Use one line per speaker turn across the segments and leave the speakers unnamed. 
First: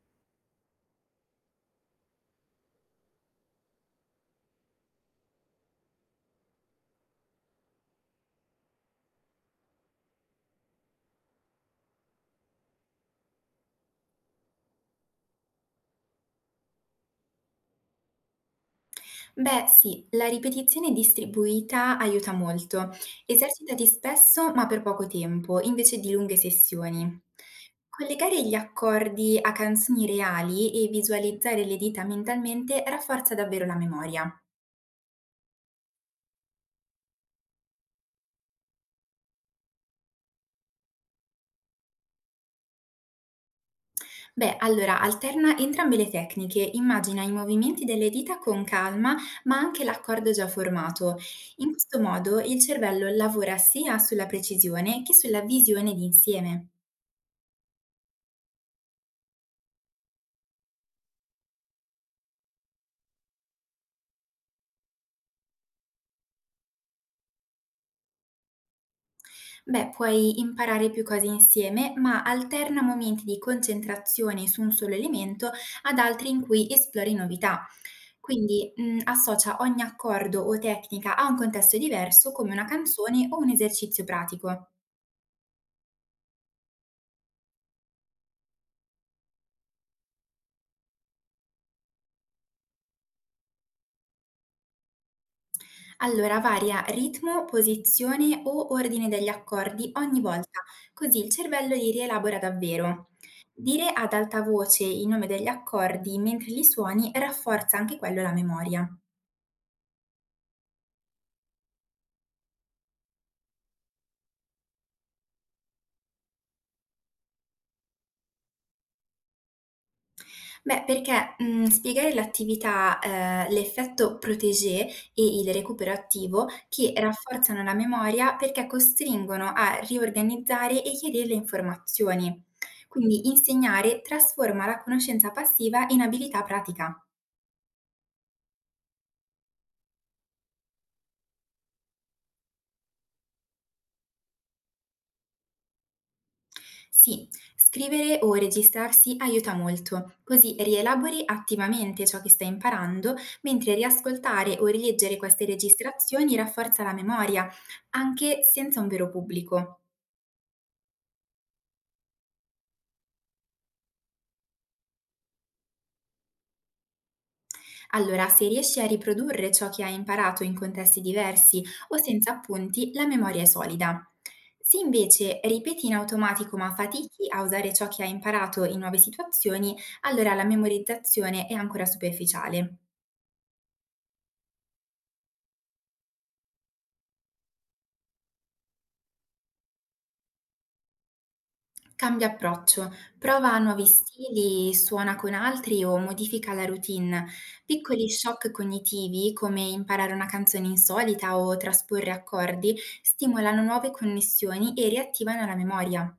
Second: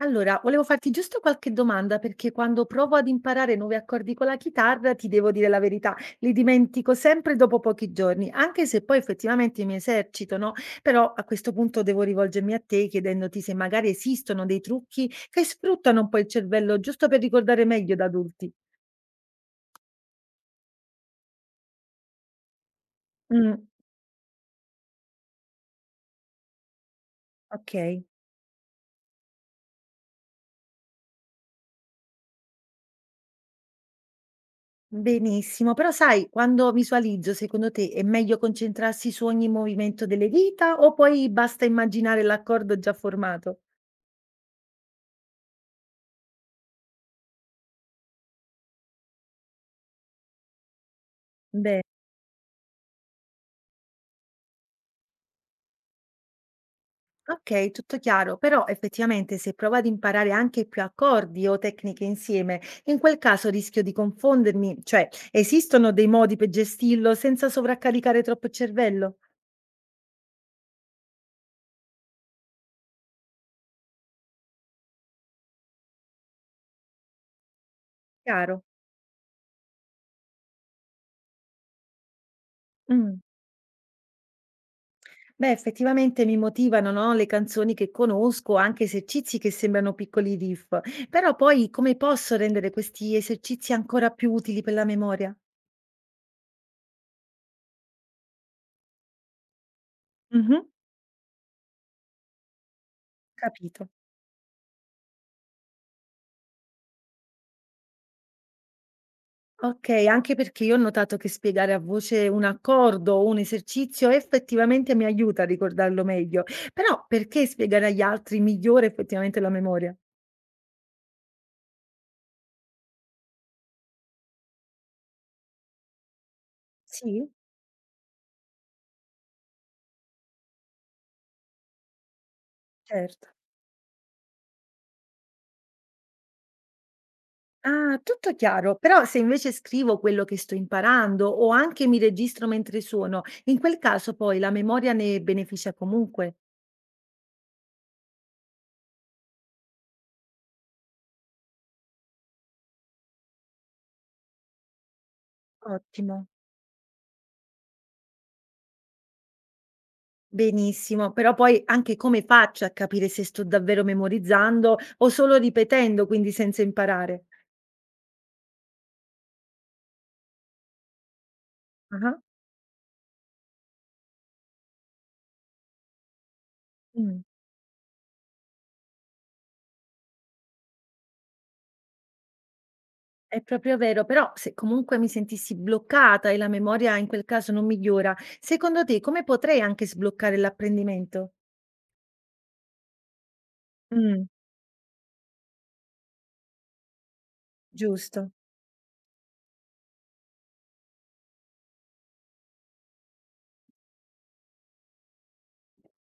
Allora, volevo farti giusto qualche domanda perché quando provo ad imparare nuovi accordi con la chitarra, ti devo dire la verità, li dimentico sempre dopo pochi giorni, anche se poi effettivamente mi esercito, no? Però a questo punto devo rivolgermi a te chiedendoti se magari esistono dei trucchi che sfruttano un po' il cervello giusto per ricordare meglio da adulti.
Beh sì, la ripetizione distribuita aiuta molto.
Mm,
Esercitati spesso ma per poco tempo, invece di lunghe sessioni.
ok,
Collegare gli accordi a canzoni reali e visualizzare le dita mentalmente rafforza davvero la memoria.
benissimo. Però sai, quando visualizzo, secondo te è meglio concentrarsi su ogni movimento delle dita o poi basta immaginare l'accordo già formato?
Beh, allora alterna entrambe le tecniche, immagina i movimenti delle dita con calma, ma anche l'accordo già formato. In
Bene.
questo modo il cervello lavora sia sulla precisione che sulla visione d'insieme.
Okay, tutto chiaro, però effettivamente se provo ad imparare anche più accordi o tecniche insieme, in quel caso rischio di confondermi, cioè esistono dei modi per gestirlo senza sovraccaricare troppo il cervello?
Beh, puoi imparare più cose insieme, ma alterna momenti di concentrazione su un solo elemento ad altri in cui esplori novità.
Chiaro.
Quindi associa ogni accordo o tecnica a un contesto diverso, come una
Mh.
canzone o un esercizio pratico.
Beh, effettivamente mi motivano, no, le canzoni che conosco, anche esercizi che sembrano piccoli riff, però poi come posso rendere questi esercizi ancora più utili per la memoria?
Allora varia ritmo, posizione o ordine degli accordi ogni
Mh-mh,
volta, così il cervello li rielabora davvero.
capito.
Dire ad alta voce il nome degli accordi mentre li suoni rafforza anche quello la memoria.
Okay, anche perché io ho notato che spiegare a voce un accordo o un esercizio effettivamente mi aiuta a ricordarlo meglio, però perché spiegare agli altri migliora effettivamente la memoria?
Beh, perché, spiegare l'attività, l'effetto Protégé e il recupero attivo che
Sì,
rafforzano la memoria perché costringono a riorganizzare e chiarire le informazioni.
certo.
Quindi insegnare trasforma la conoscenza passiva in abilità pratica.
Ah, tutto chiaro, però se invece scrivo quello che sto imparando o anche mi registro mentre suono, in quel caso poi la memoria ne beneficia comunque.
Sì, scrivere o registrarsi aiuta molto, così rielabori attivamente ciò che stai imparando, mentre riascoltare o rileggere queste
Ottimo.
registrazioni rafforza la memoria, anche senza un vero pubblico.
Benissimo, però poi anche come faccio a capire se sto davvero memorizzando o solo ripetendo, quindi senza imparare?
Allora, se riesci a riprodurre ciò che hai imparato in contesti diversi o
Ah-ah.
senza appunti, la memoria è solida. Se invece ripeti in automatico ma
Mh,
fatichi a usare ciò che hai imparato in nuove situazioni, allora la memorizzazione è ancora superficiale.
è proprio vero, però se comunque mi sentissi bloccata e la memoria in quel caso non migliora, secondo te come potrei anche sbloccare l'apprendimento?
Cambia approccio, prova nuovi
Mh,
stili, suona con altri o modifica la routine. Piccoli
giusto.
shock cognitivi, come imparare una canzone insolita o trasporre accordi, stimolano nuove connessioni e riattivano la memoria.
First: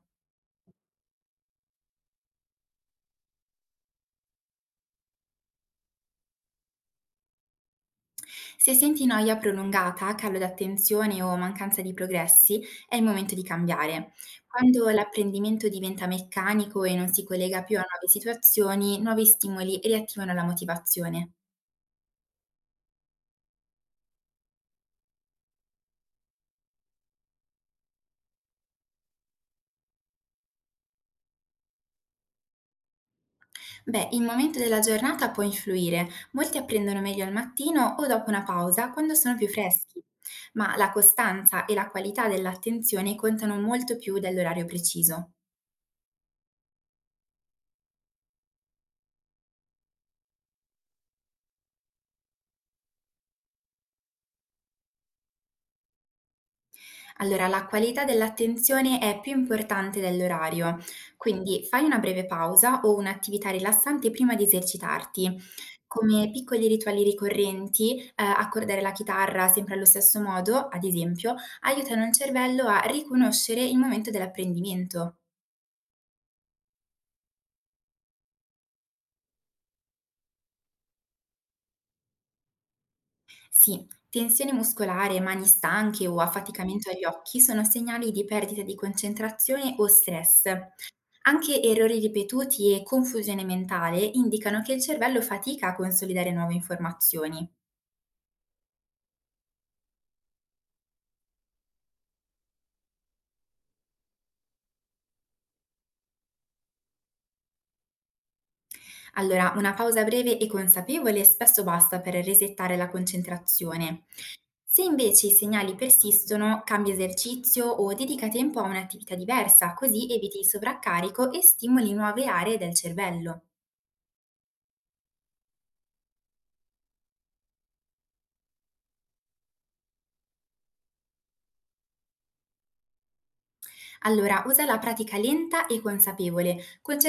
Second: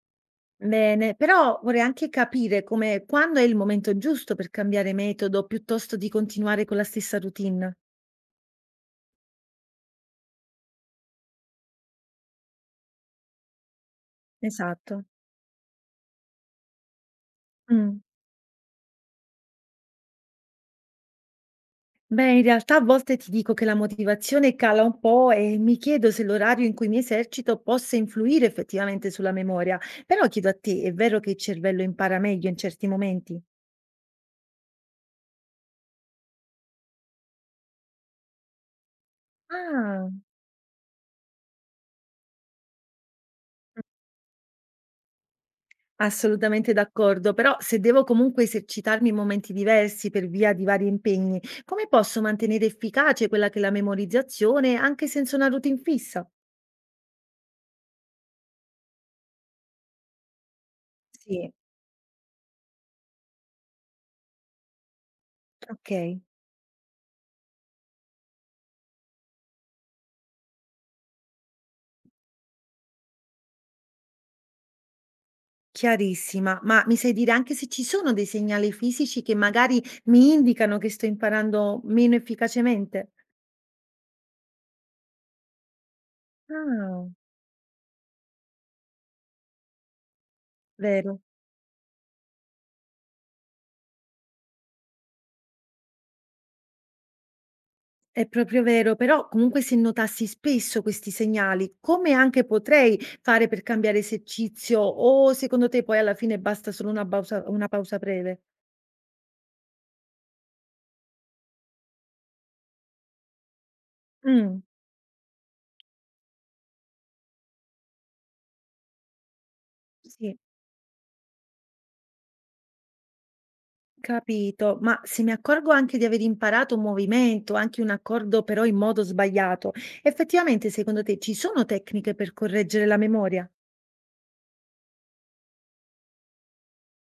Bene, però vorrei anche capire come quando è il momento giusto per cambiare metodo piuttosto di continuare con la stessa routine.
Se senti noia prolungata, calo d'attenzione o mancanza di progressi, è il momento di cambiare. Quando
Esatto.
l'apprendimento diventa meccanico e non si collega più a
Mh.
nuove situazioni, nuovi stimoli riattivano la motivazione.
Beh, in realtà a volte ti dico che la motivazione cala un po' e mi chiedo se l'orario in cui mi esercito possa influire effettivamente sulla memoria. Però chiedo a te, è vero che il cervello impara meglio in certi momenti?
Beh, il momento della giornata può influire. Molti apprendono meglio al mattino o dopo una pausa, quando sono più freschi.
Ah,
Ma la costanza e la qualità dell'attenzione contano molto più dell'orario preciso.
assolutamente d'accordo, però se devo comunque esercitarmi in momenti diversi per via di vari impegni, come posso mantenere efficace quella che è la memorizzazione anche senza una routine fissa?
Allora, la qualità dell'attenzione è più importante dell'orario,
Sì,
quindi fai una breve pausa o un'attività rilassante prima di esercitarti.
ok.
Come piccoli rituali ricorrenti, accordare la chitarra sempre allo stesso modo, ad esempio, aiutano il cervello a riconoscere il momento dell'apprendimento.
Chiarissima, ma mi sai dire anche se ci sono dei segnali fisici che magari mi indicano che sto imparando meno efficacemente?
Sì, tensione muscolare, mani stanche o affaticamento agli
Ah,
occhi sono segnali di perdita di concentrazione o stress.
vero,
Anche errori ripetuti e confusione mentale indicano che il cervello fatica a consolidare nuove informazioni.
è proprio vero, però comunque se notassi spesso questi segnali, come anche potrei fare per cambiare esercizio o secondo te poi alla fine basta solo una pausa breve?
Allora, una pausa breve e consapevole spesso basta per resettare la concentrazione.
Mm,
Se invece i segnali persistono, cambia esercizio o dedica tempo a un'attività diversa, così
sì.
eviti il sovraccarico e stimoli nuove aree del cervello.
Capito, ma se mi accorgo anche di aver imparato un movimento, anche un accordo però in modo sbagliato, effettivamente secondo te ci sono tecniche per correggere la memoria?
Allora, usa la pratica lenta e consapevole,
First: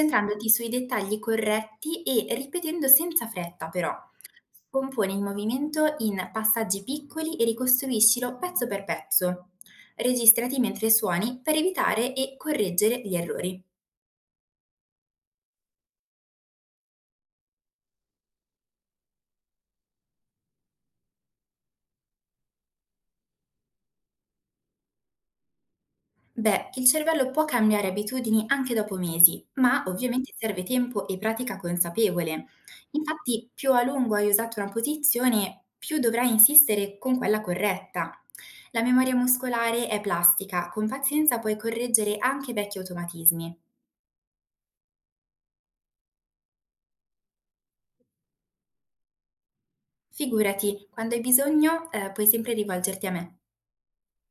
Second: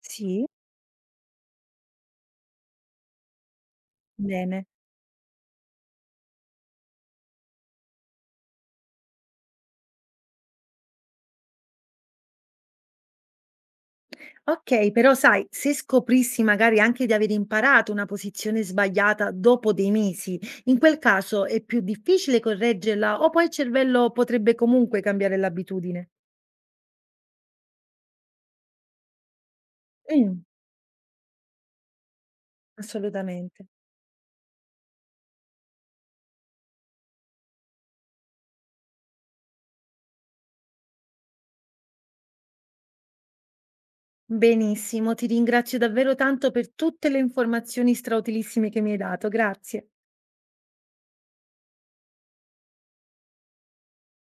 Sì,
sui dettagli corretti e ripetendo senza fretta però.
bene.
Componi il movimento in passaggi piccoli e ricostruiscilo pezzo per pezzo. Registrati mentre suoni per evitare e correggere gli errori.
Ok, però sai, se scoprissi magari anche di aver imparato una posizione sbagliata dopo dei mesi, in quel caso è più difficile correggerla o poi il cervello potrebbe comunque cambiare l'abitudine?
Beh, il cervello può cambiare abitudini anche dopo mesi, ma ovviamente
Mm,
serve tempo e pratica consapevole. Infatti,
assolutamente.
più a lungo hai usato una posizione, più dovrai insistere con quella corretta. La memoria muscolare è plastica, con pazienza puoi correggere anche vecchi automatismi.
Benissimo, ti ringrazio davvero tanto per tutte le informazioni strautilissime che mi hai dato, grazie.
Figurati, quando hai bisogno, puoi sempre rivolgerti a me.